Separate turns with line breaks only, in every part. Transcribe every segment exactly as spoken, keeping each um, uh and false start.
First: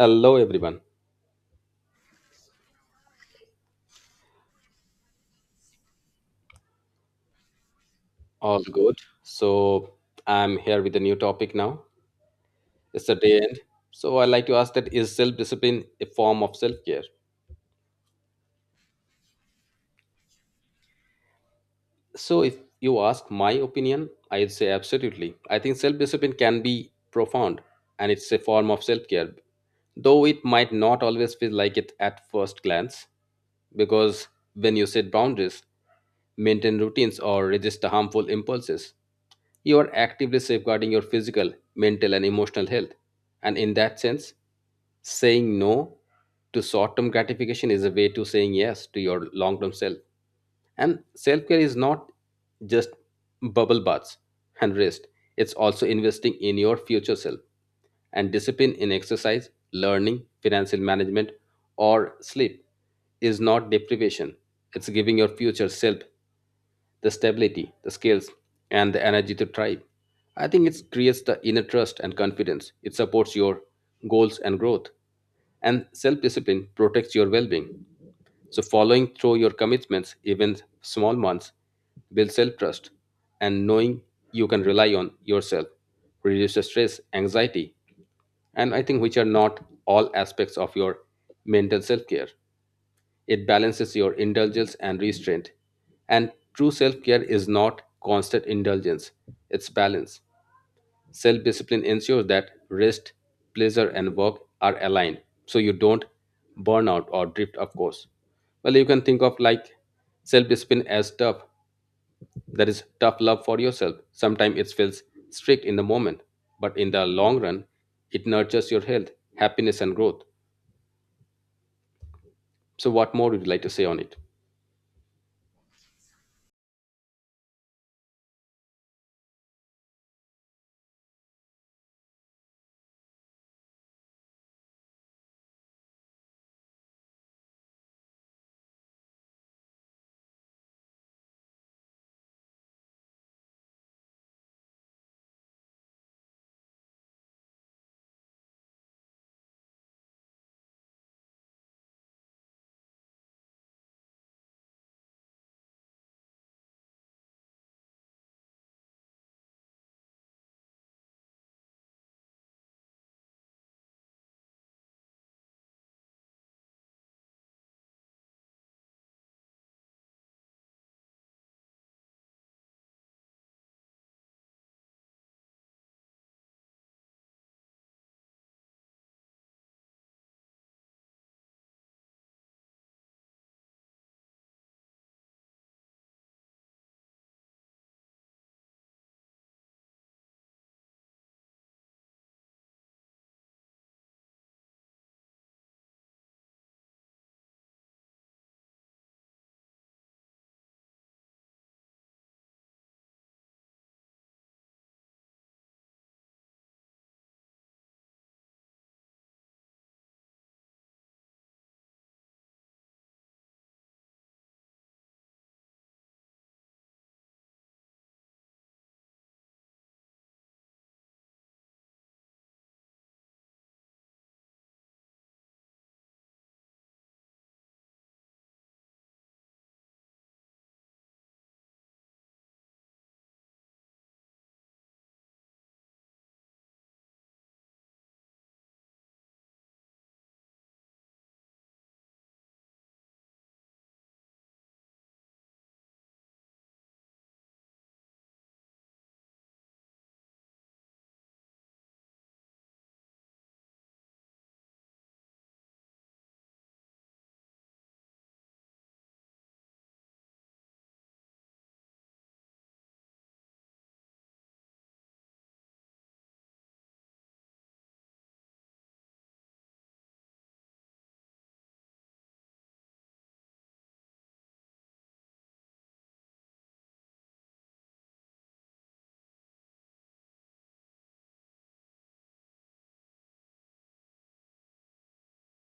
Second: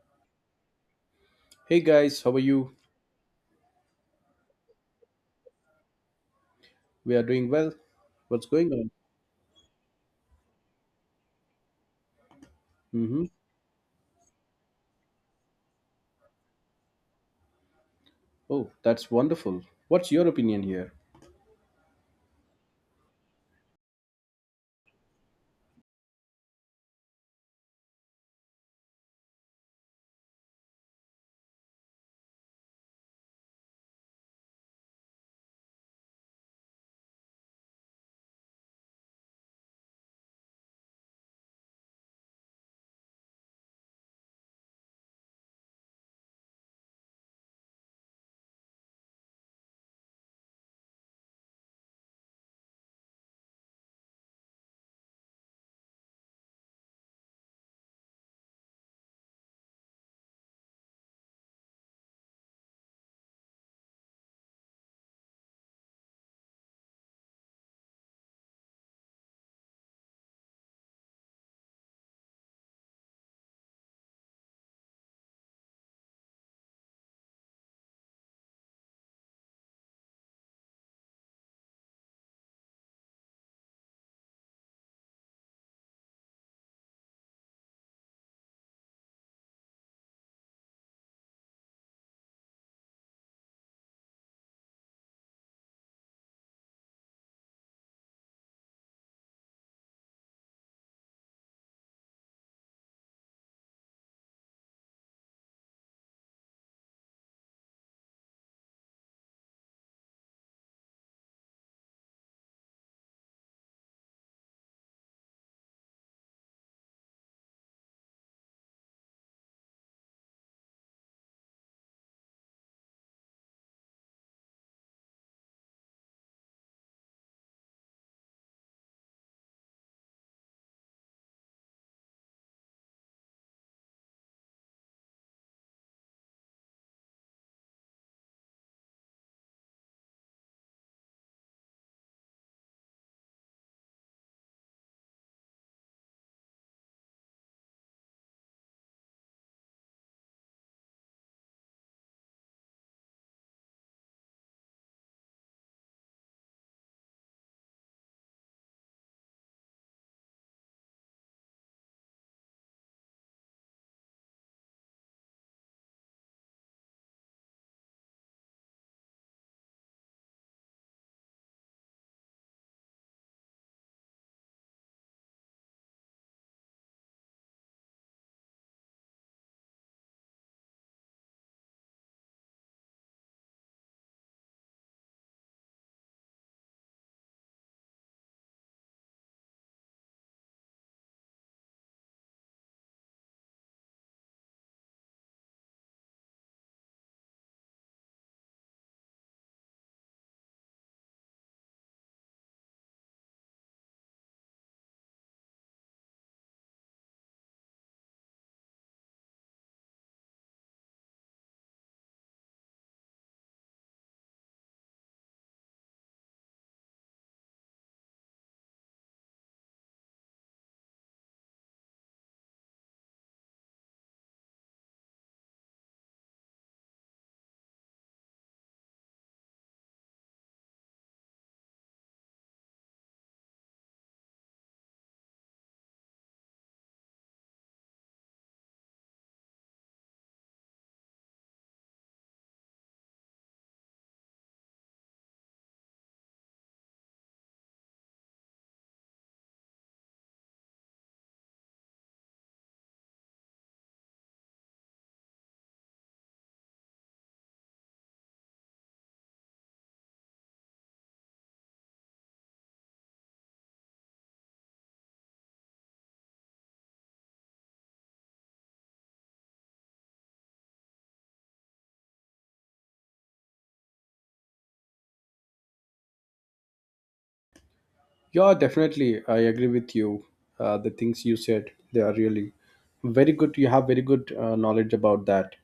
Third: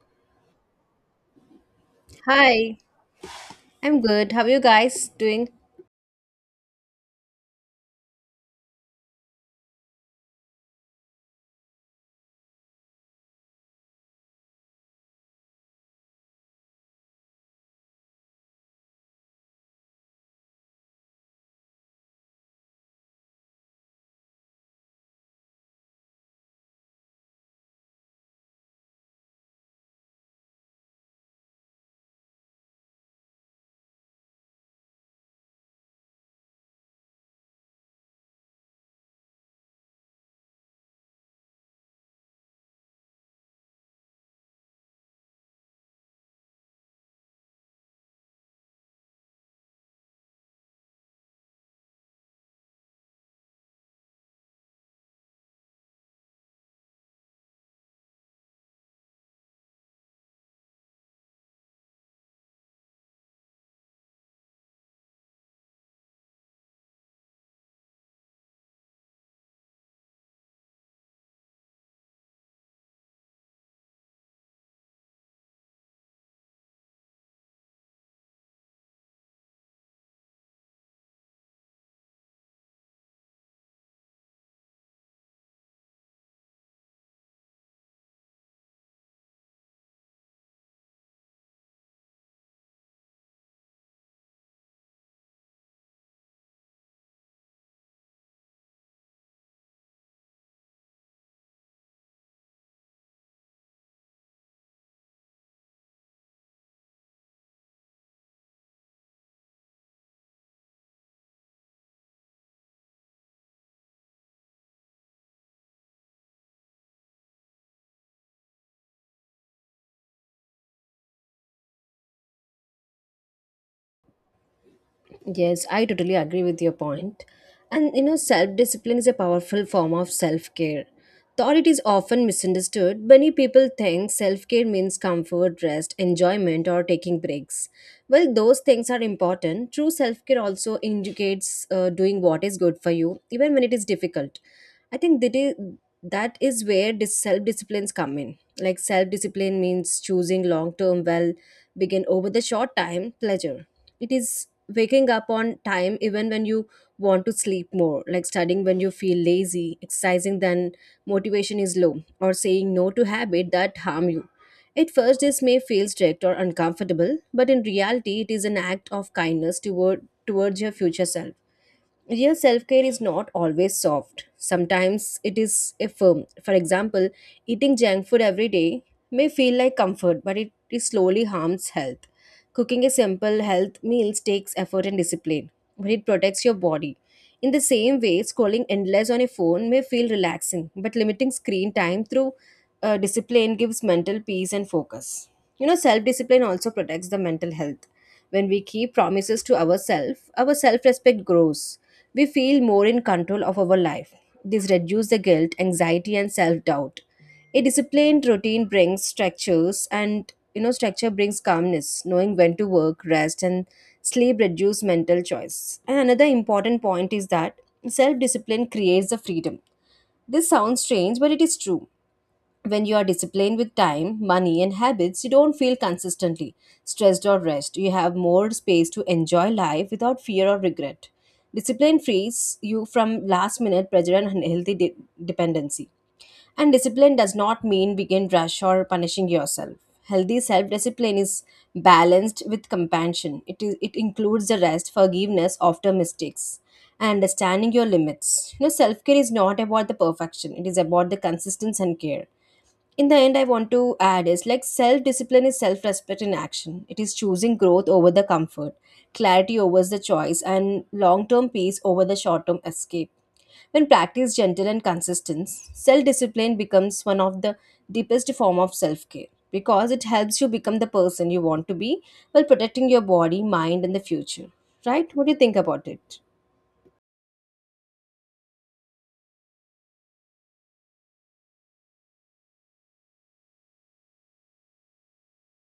Hello, everyone.
Hey guys, how are you?
Hi, I'm good. How are you guys doing?
We are doing well. What's
All
going on?
good. So I'm here with a new topic now. It's the
Mm-hmm.
day end. So I like to ask, that is self discipline a form of self care?
Oh, that's wonderful. What's your opinion here?
So if you ask my opinion, I'd say absolutely. I think self discipline can be profound and it's a form of self care, though it might not always feel like it at first glance, because when you set boundaries, maintain routines, or resist harmful impulses, you are actively safeguarding your physical, mental, and emotional health. And in that sense, saying no to short term gratification is a way to saying yes to your long term self. And self care is not just bubble baths and rest, it's also investing in your future self, and discipline in exercise, learning, financial management, or sleep is not deprivation. It's giving your future self the stability, the skills, and the energy to thrive. I think it creates the inner trust and confidence. It supports your goals and growth. And self discipline protects your well being. So, following through your commitments, even small ones, builds self trust. And knowing you can rely on yourself reduces stress, anxiety, and I think which are not all aspects of your mental self care. It balances your indulgence and restraint. And true self care is not constant indulgence, it's balance. Self discipline ensures that rest, pleasure, and work are aligned so you don't burn out or drift, of course. Well, you can think of like self discipline as tough. That is tough love for yourself. Sometimes it feels strict in the moment, but in the long run, it nurtures your health, happiness, and growth. So, what more would you like to say on it?
Yes, I totally agree with your point. And you know, self discipline is a powerful form of self care. Though it is often misunderstood, many people think self care means comfort, rest, enjoyment, or taking breaks. Well, those things are important, true self care also indicates uh, doing what is good for you, even when it is difficult. I think that is, that is where self disciplines come in. Like self discipline means choosing long term well, begin over the short time pleasure. It is waking up on time even when you want to sleep more, like studying when you feel lazy, exercising then motivation is low, or saying no to habit that harm you. At first this may feel strict or uncomfortable, but in reality it is an act of kindness toward towards your future self. Real self care is not always soft. Sometimes it is a firm. For example, eating junk food every day may feel like comfort, but it, it slowly harms health. Cooking a simple health meals takes effort and discipline, but it protects your body. In the same way, scrolling endless on a phone may feel relaxing, but limiting screen time through uh, discipline gives mental peace and focus. You know, self discipline also protects the mental health. When we keep promises to ourselves, our self respect grows. We feel more in control of our life. This reduces the guilt, anxiety, and self doubt. A disciplined routine brings structures, and you know, structure brings calmness. Knowing when to work, rest, and sleep reduce mental choice. And another important point is that self-discipline creates the freedom. This sounds strange, but it is true. When you are disciplined with time, money, and habits, you don't feel consistently stressed or rest. You have more space to enjoy life without fear or regret. Discipline frees you from last minute pressure and unhealthy de- dependency. And discipline does not mean begin rash or punishing yourself. Healthy self-discipline is balanced with compassion. It is it includes the rest, forgiveness after mistakes, and understanding your limits. You know, self-care is not about the perfection. It is about the consistency and care. In the end, I want to add is, like, self discipline is self respect in action. It is choosing growth over the comfort, clarity over the choice, and long term peace over the short term escape. When practiced gentle and consistent, self discipline becomes one of the deepest form of self care, because it helps you become the person you want to be while protecting your body, mind, and the future. Right, what do you think about it?
Yeah, definitely. I agree with you. Uh, the things you said, they are really very good. You have very good uh, knowledge about that.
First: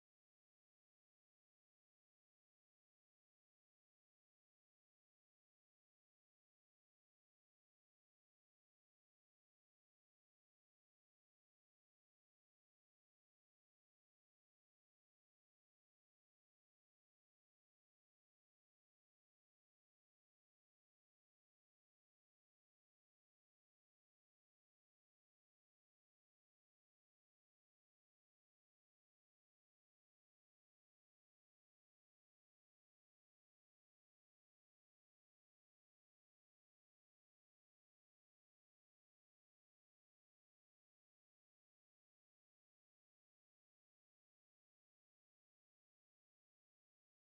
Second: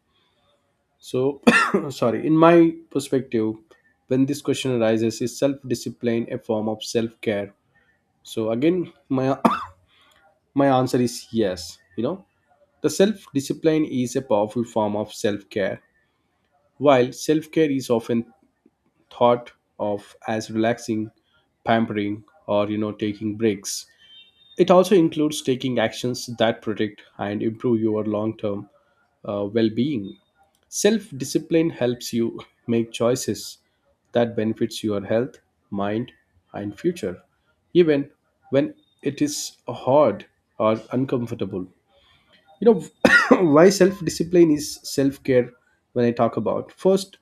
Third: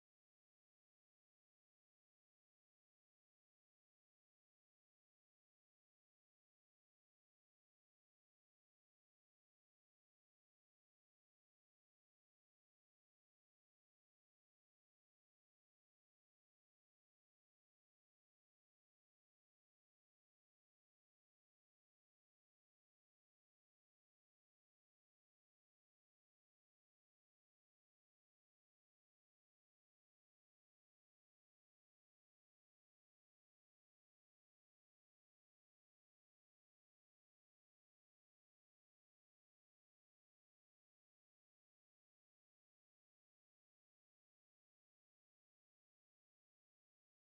So, sorry. In my perspective, when this question arises, is self-discipline a form of self-care? So again, my my answer is yes. You know, the self-discipline is a powerful form of self-care. While self care is often thought of as relaxing, pampering, or you know taking breaks. It also includes taking actions that protect and improve your long-term uh, well-being. Self-discipline helps you make choices that benefits your health, mind, and future, even when it is hard or uncomfortable. You know, why self-discipline is self-care when I talk about. First,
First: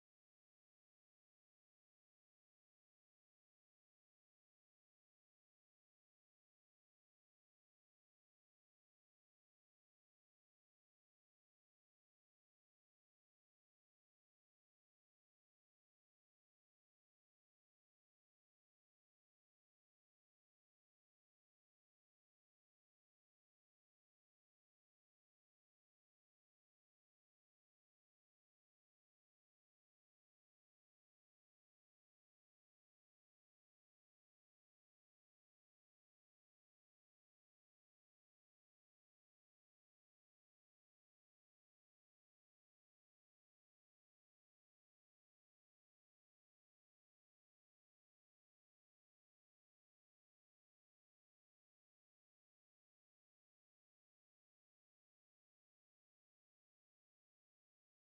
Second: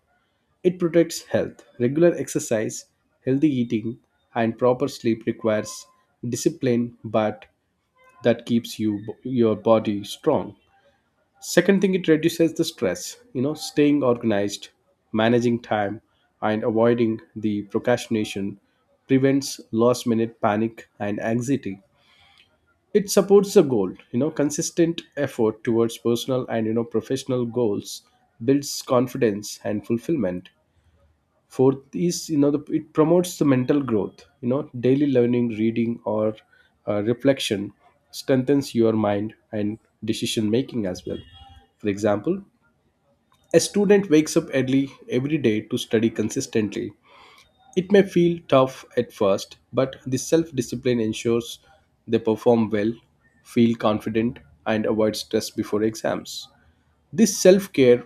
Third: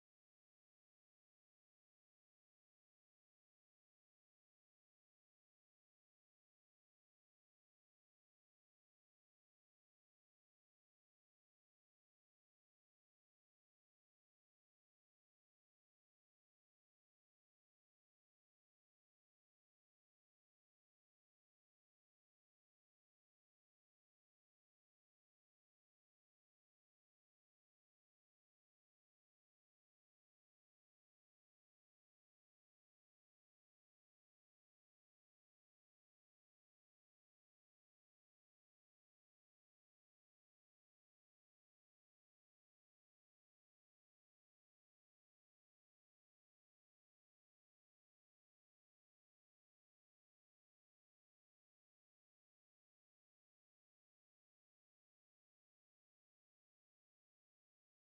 it protects health. Regular exercise, healthy eating, and proper sleep requires discipline, but that keeps you your body strong. Second thing, it reduces the stress. You know, staying organized, managing time, and avoiding the procrastination prevents last-minute panic and anxiety. It supports the goal. You know, consistent effort towards personal and you know professional goals builds confidence and fulfillment. Fourth is, you know, the, it promotes the mental growth. You know, daily learning, reading, or uh, reflection strengthens your mind and decision making as well. For example, a student wakes up early every day to study consistently. It may feel tough at first, but this self discipline ensures they perform well, feel confident, and avoid stress before exams. This self care,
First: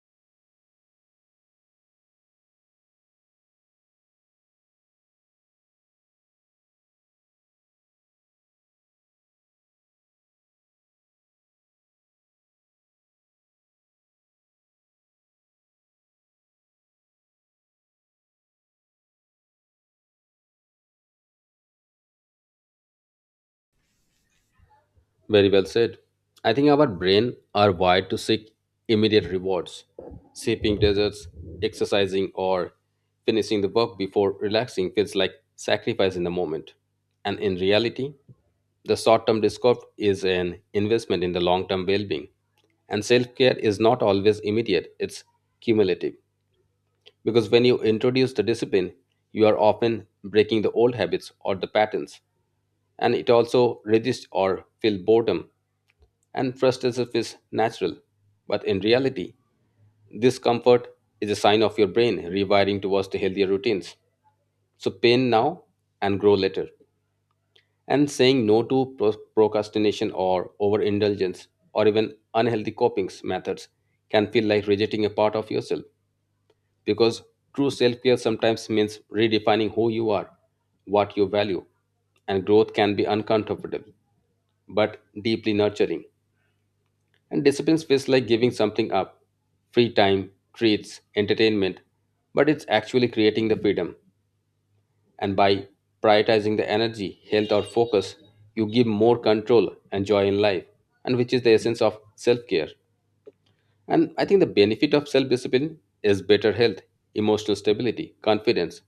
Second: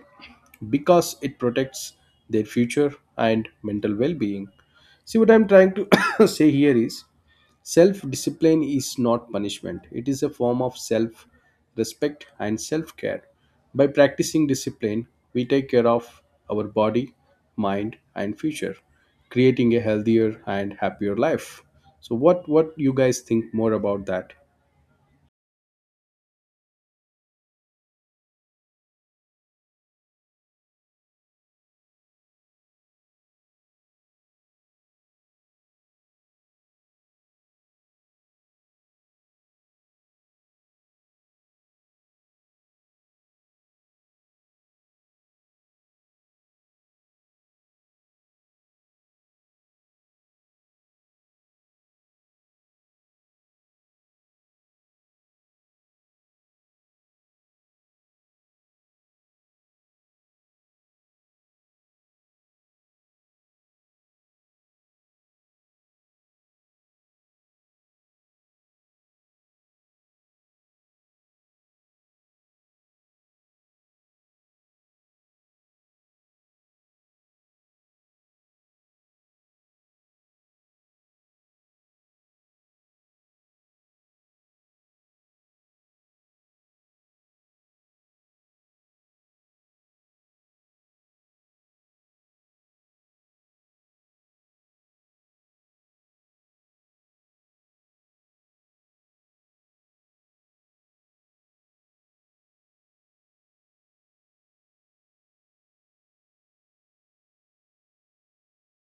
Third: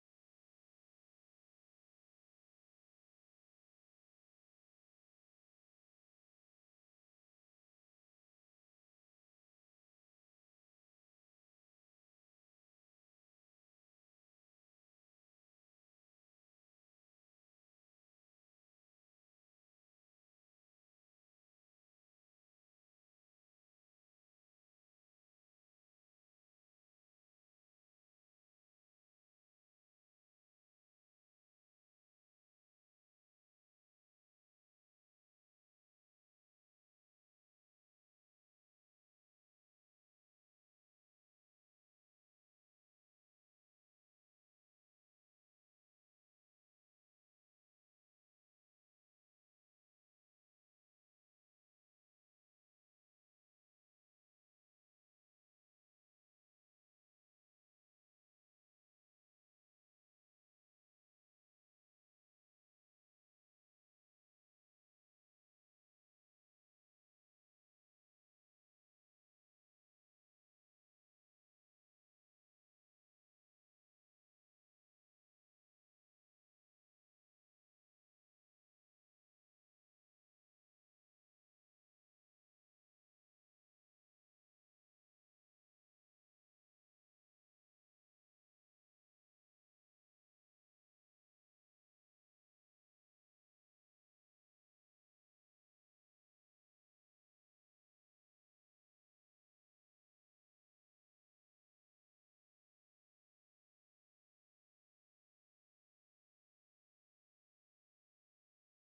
because it protects their future and mental well being. See, what I'm trying to say here is self discipline is not punishment, it is a form of self respect and self care. By practicing discipline, we take care of our body, mind, and future, creating a healthier and happier life. So, what what you guys think more about that?
Very well said. I think our brain are wired to seek immediate rewards, sipping desserts, exercising, or finishing the work before relaxing feels like sacrifice in the moment. And in reality, the short-term discomfort is an investment in the long-term well-being. And self-care is not always immediate; it's cumulative. Because when you introduce the discipline, you are often breaking the old habits or the patterns, and it also resist or feel boredom and trust as is natural. But in reality, this comfort is a sign of your brain rewiring towards the healthier routines. So pain now and grow later. And saying no to pro- procrastination or overindulgence or even unhealthy coping methods can feel like rejecting a part of yourself, because true self care sometimes means redefining who you are, what you value, and growth can be uncomfortable but deeply nurturing. And discipline feels like giving something up, free time, treats, entertainment, but it's actually creating the freedom. And by prioritizing the energy, health, or focus, you give more control and joy in life, and which is the essence of self care. And I think the benefit of self discipline is better health, emotional stability, confidence,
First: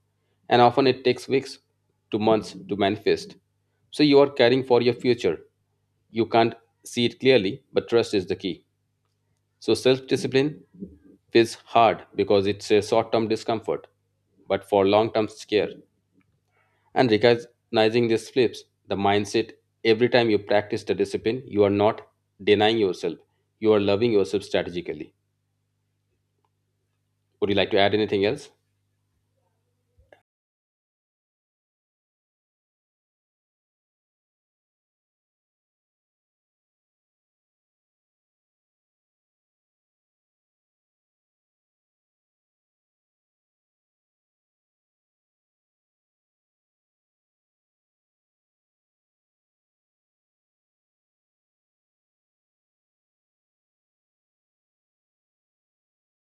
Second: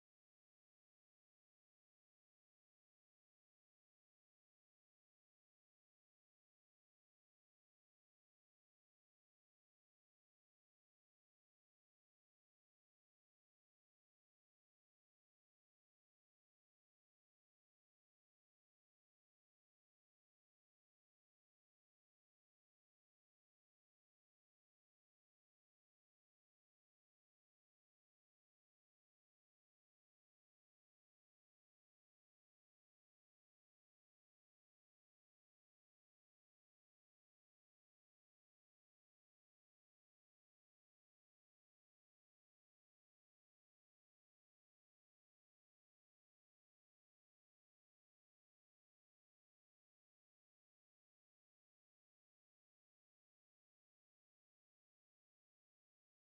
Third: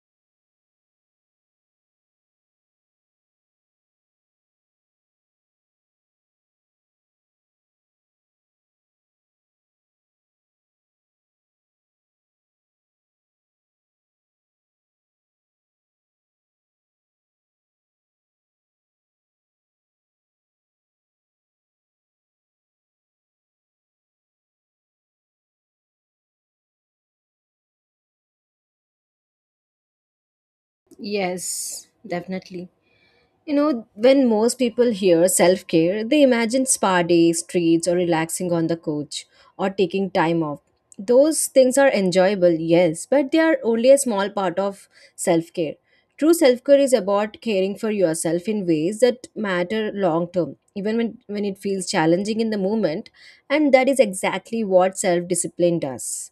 and often it takes weeks to months to manifest. So you are caring for your future. You can't see it clearly, but trust is the key. So self discipline feels hard because it's a short term discomfort, but for long term care. And recognizing these flips, the mindset, every time you practice the discipline, you are not denying yourself, you are loving yourself strategically. Would you like to add anything else?
Yes, definitely. You know, when most people hear self care, they imagine spa days, treats, or relaxing on the couch or taking time off. Those things are enjoyable, yes, but they are only a small part of self care. True self care is about caring for yourself in ways that matter long term, even when, when it feels challenging in the moment, and that is exactly what self discipline does.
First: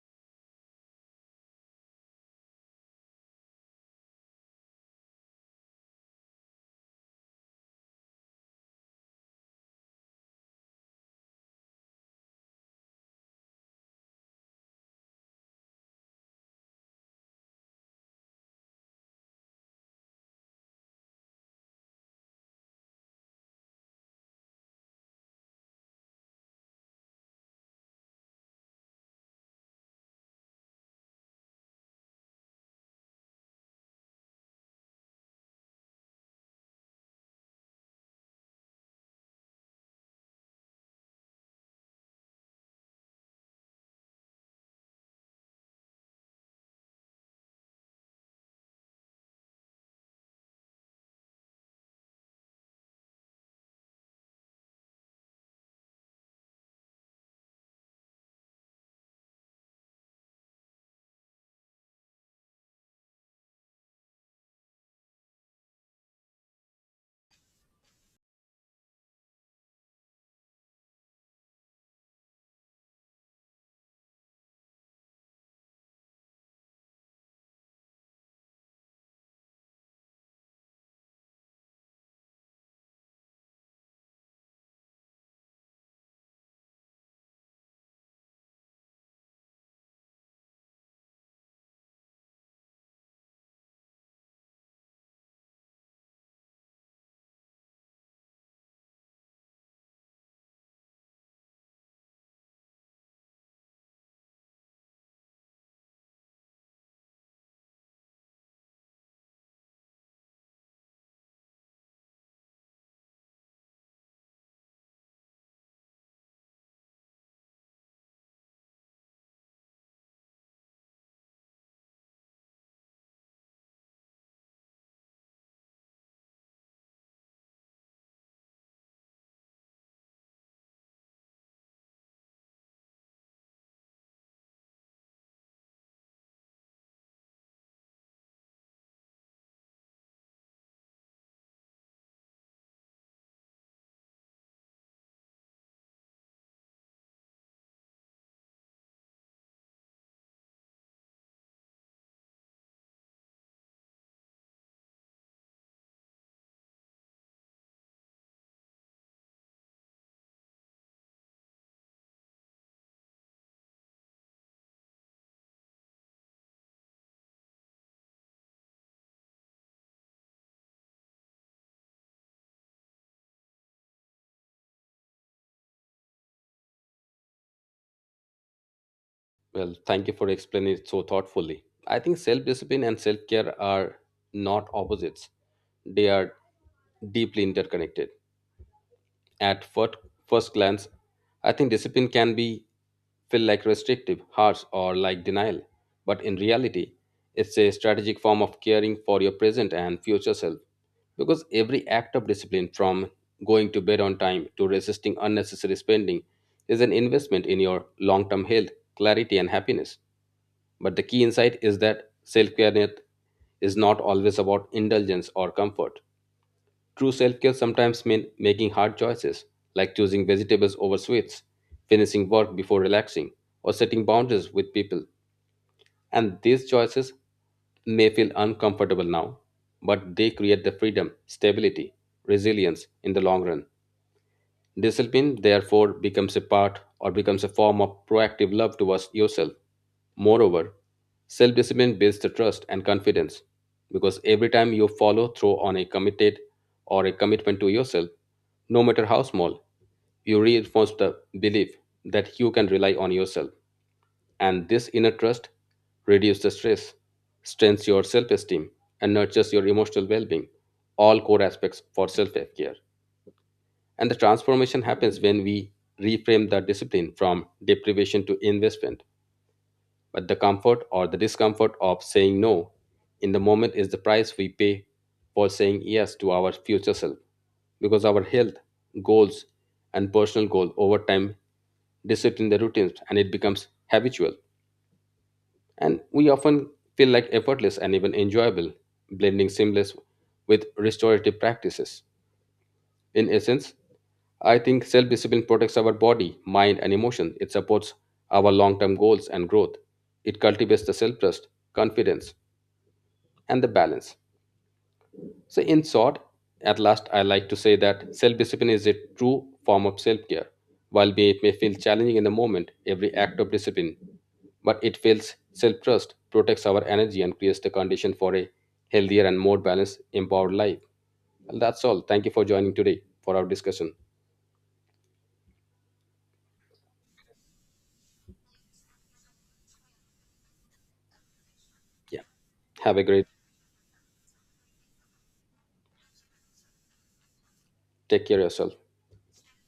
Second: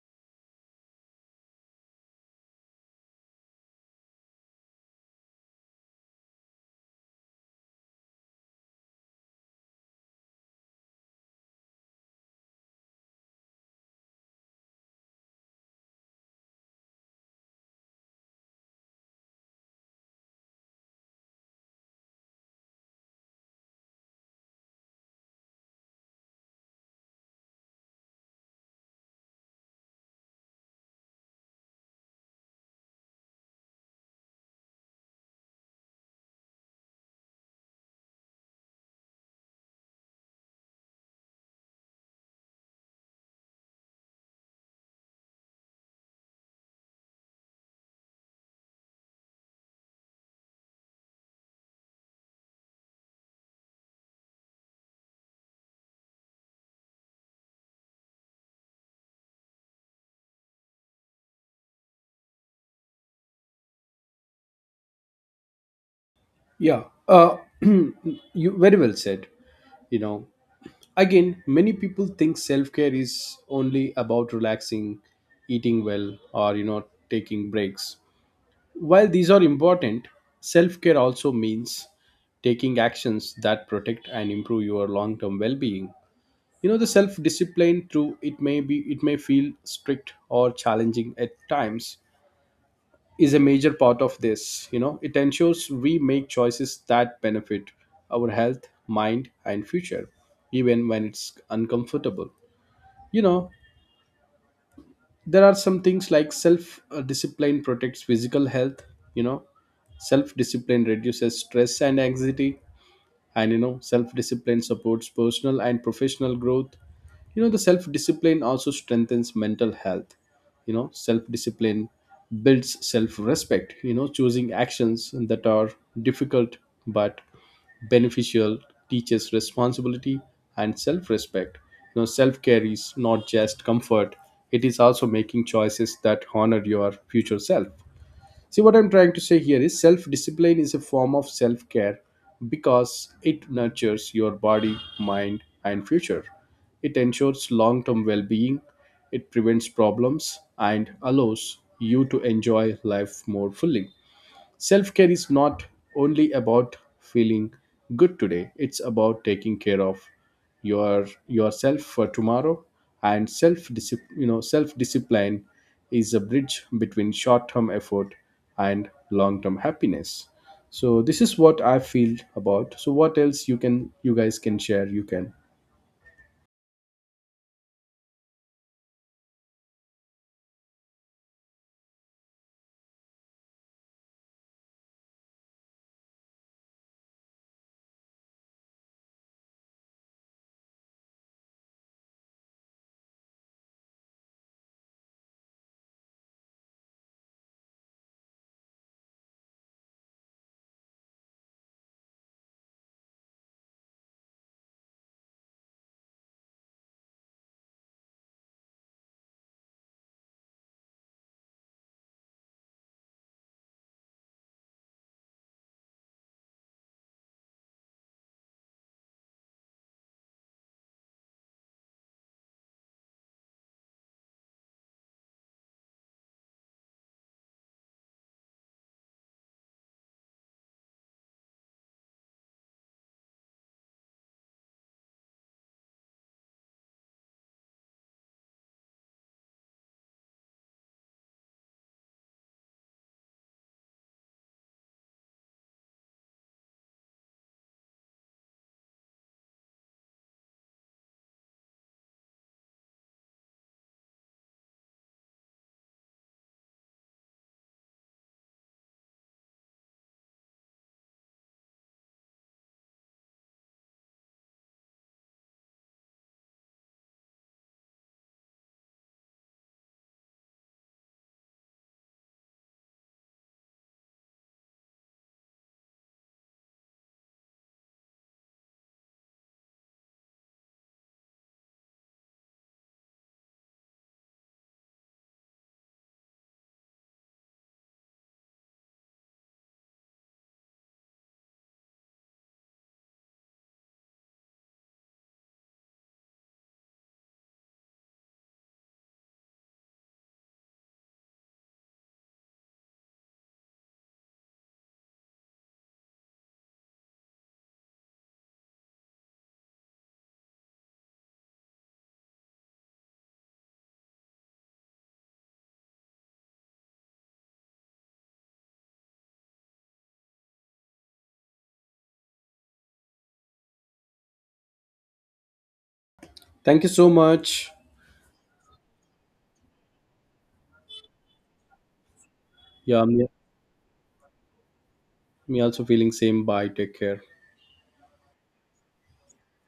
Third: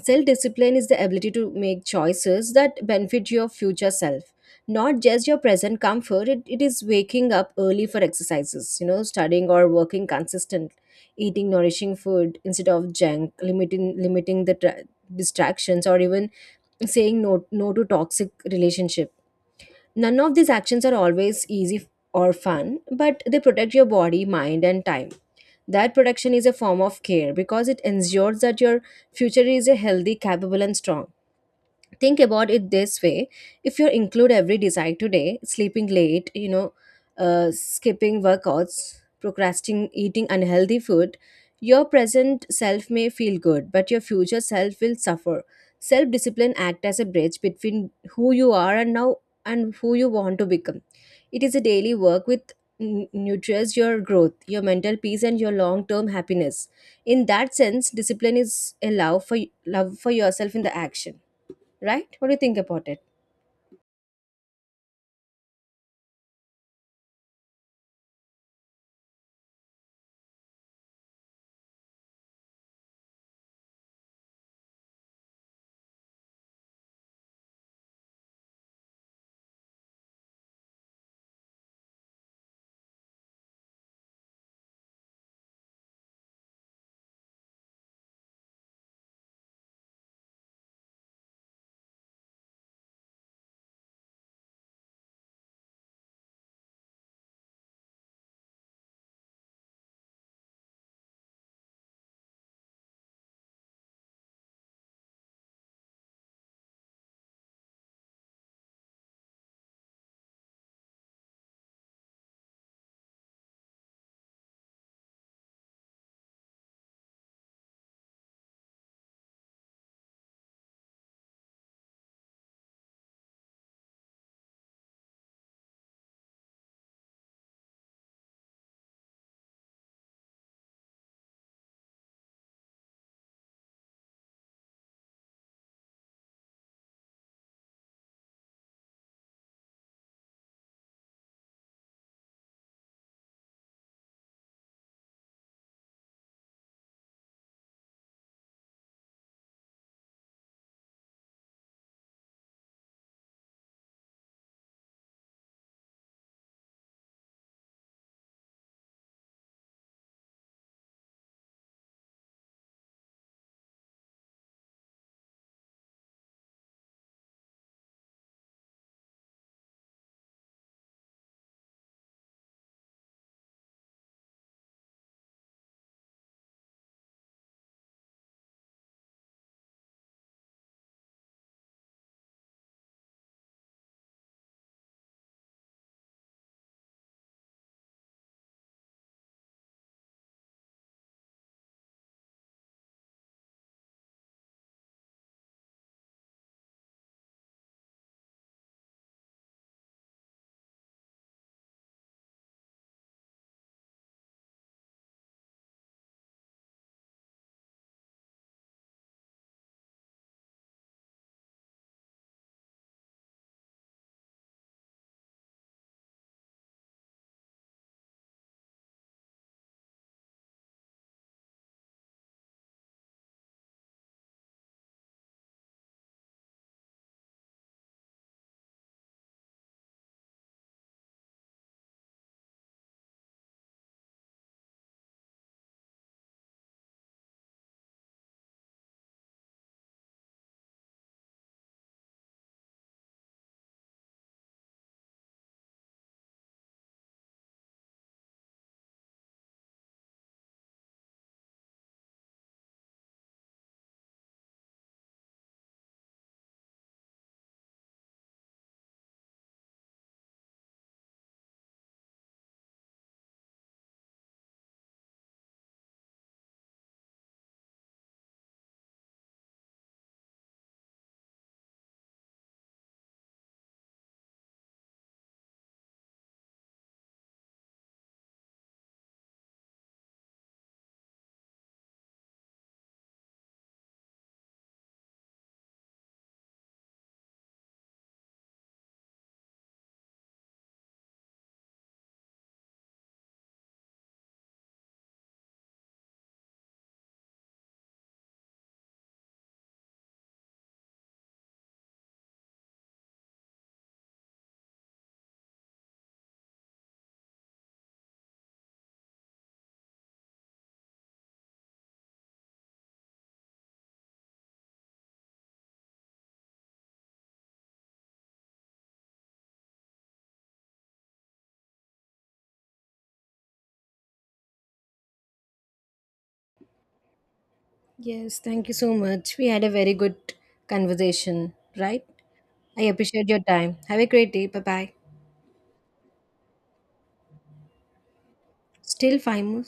Self discipline is the ability to make choices that benefit your future self, not just your present comfort. It, it is waking up early for exercises, you know, studying or working consistent, eating nourishing food instead of junk, limiting limiting the tra- distractions, or even saying no no to toxic relationship. None of these actions are always easy or fun, but they protect your body, mind, and time. That protection is a form of care because it ensures that your future is a healthy, capable, and strong. Think about it this way: if you include every desire today, sleeping late, you know, uh, skipping workouts, procrastinating, eating unhealthy food, your present self may feel good, but your future self will suffer. Self discipline act as a bridge between who you are and now and who you want to become. It is a daily work with n- nurtures your growth, your mental peace, and your long term happiness. In that sense, discipline is a love for love for yourself in the action. Right? What do you think about it?
Yeah, uh, you very well said. You know, again, many people think self-care is only about relaxing, eating well, or you know, taking breaks. While these are important, self-care also means taking actions that protect and improve your long-term well-being. You know, the self-discipline, through it may be it may feel strict or challenging at times, is a major part of this. You know, it ensures we make choices that benefit our health, mind, and future, even when it's uncomfortable. You know, there are some things like self uh, discipline protects physical health. You know, self discipline reduces stress and anxiety, and you know self discipline supports personal and professional growth. You know, the self discipline also strengthens mental health. You know, self discipline builds self respect. You know, choosing actions that are difficult but beneficial teaches responsibility and self respect. You know, self care is not just comfort, it is also making choices that honor your future self. See, what I'm trying to say here is self discipline is a form of self care because it nurtures your body, mind, and future. It ensures long term well being, it prevents problems, and allows you to enjoy life more fully. Self care is not only about feeling good today, it's about taking care of your yourself for tomorrow. And self, you know, self discipline is a bridge between short term effort and long term happiness. So this is what I feel about. So what else you can, you guys can share, you can
Well, thank you for explaining it so thoughtfully. I think self discipline and self care are not opposites, they are deeply interconnected. At fir- first glance, I think discipline can be feel like restrictive, harsh, or like denial. But in reality, it's a strategic form of caring for your present and future self. Because every act of discipline, from going to bed on time to resisting unnecessary spending, is an investment in your long term health, clarity, and happiness. But the key insight is that self care is not always about indulgence or comfort. True self care sometimes means making hard choices, like choosing vegetables over sweets, finishing work before relaxing, or setting boundaries with people. And these choices may feel uncomfortable now, but they create the freedom, stability, resilience in the long run. Discipline, therefore, becomes a part or becomes a form of proactive love towards yourself. Moreover, self discipline builds the trust and confidence because every time you follow through on a committed or a commitment to yourself, no matter how small, you reinforce the belief that you can rely on yourself. And this inner trust reduces the stress, strengthens your self esteem, and nurtures your emotional well being, all core aspects for self care. And the transformation happens when we reframe the discipline from deprivation to investment. But the comfort or the discomfort of saying no in the moment is the price we pay for saying yes to our future self. Because our health, goals, and personal goal over time discipline the routines and it becomes habitual. And we often feel like effortless and even enjoyable, blending seamless with restorative practices. In essence, I think self discipline protects our body, mind, and emotion. It supports our long term goals and growth. It cultivates the self trust, confidence, and the balance. So, in short, at last, I like to say that self discipline is a true form of self care. While may- it may feel challenging in the moment, every act of discipline, but it builds self trust, protects our energy, and creates the condition for a healthier and more balanced, empowered life. Well, that's all. Thank you for joining today for our discussion.
thank you so much.
Yes, thank you so much. We had a very good conversation, right?
Yeah.
I
Have a
Yeah,
great.
me,
appreciate your time. Have a great day. Bye bye.
me also feeling same. Bye, take care.
Take care of yourself.
Still five more.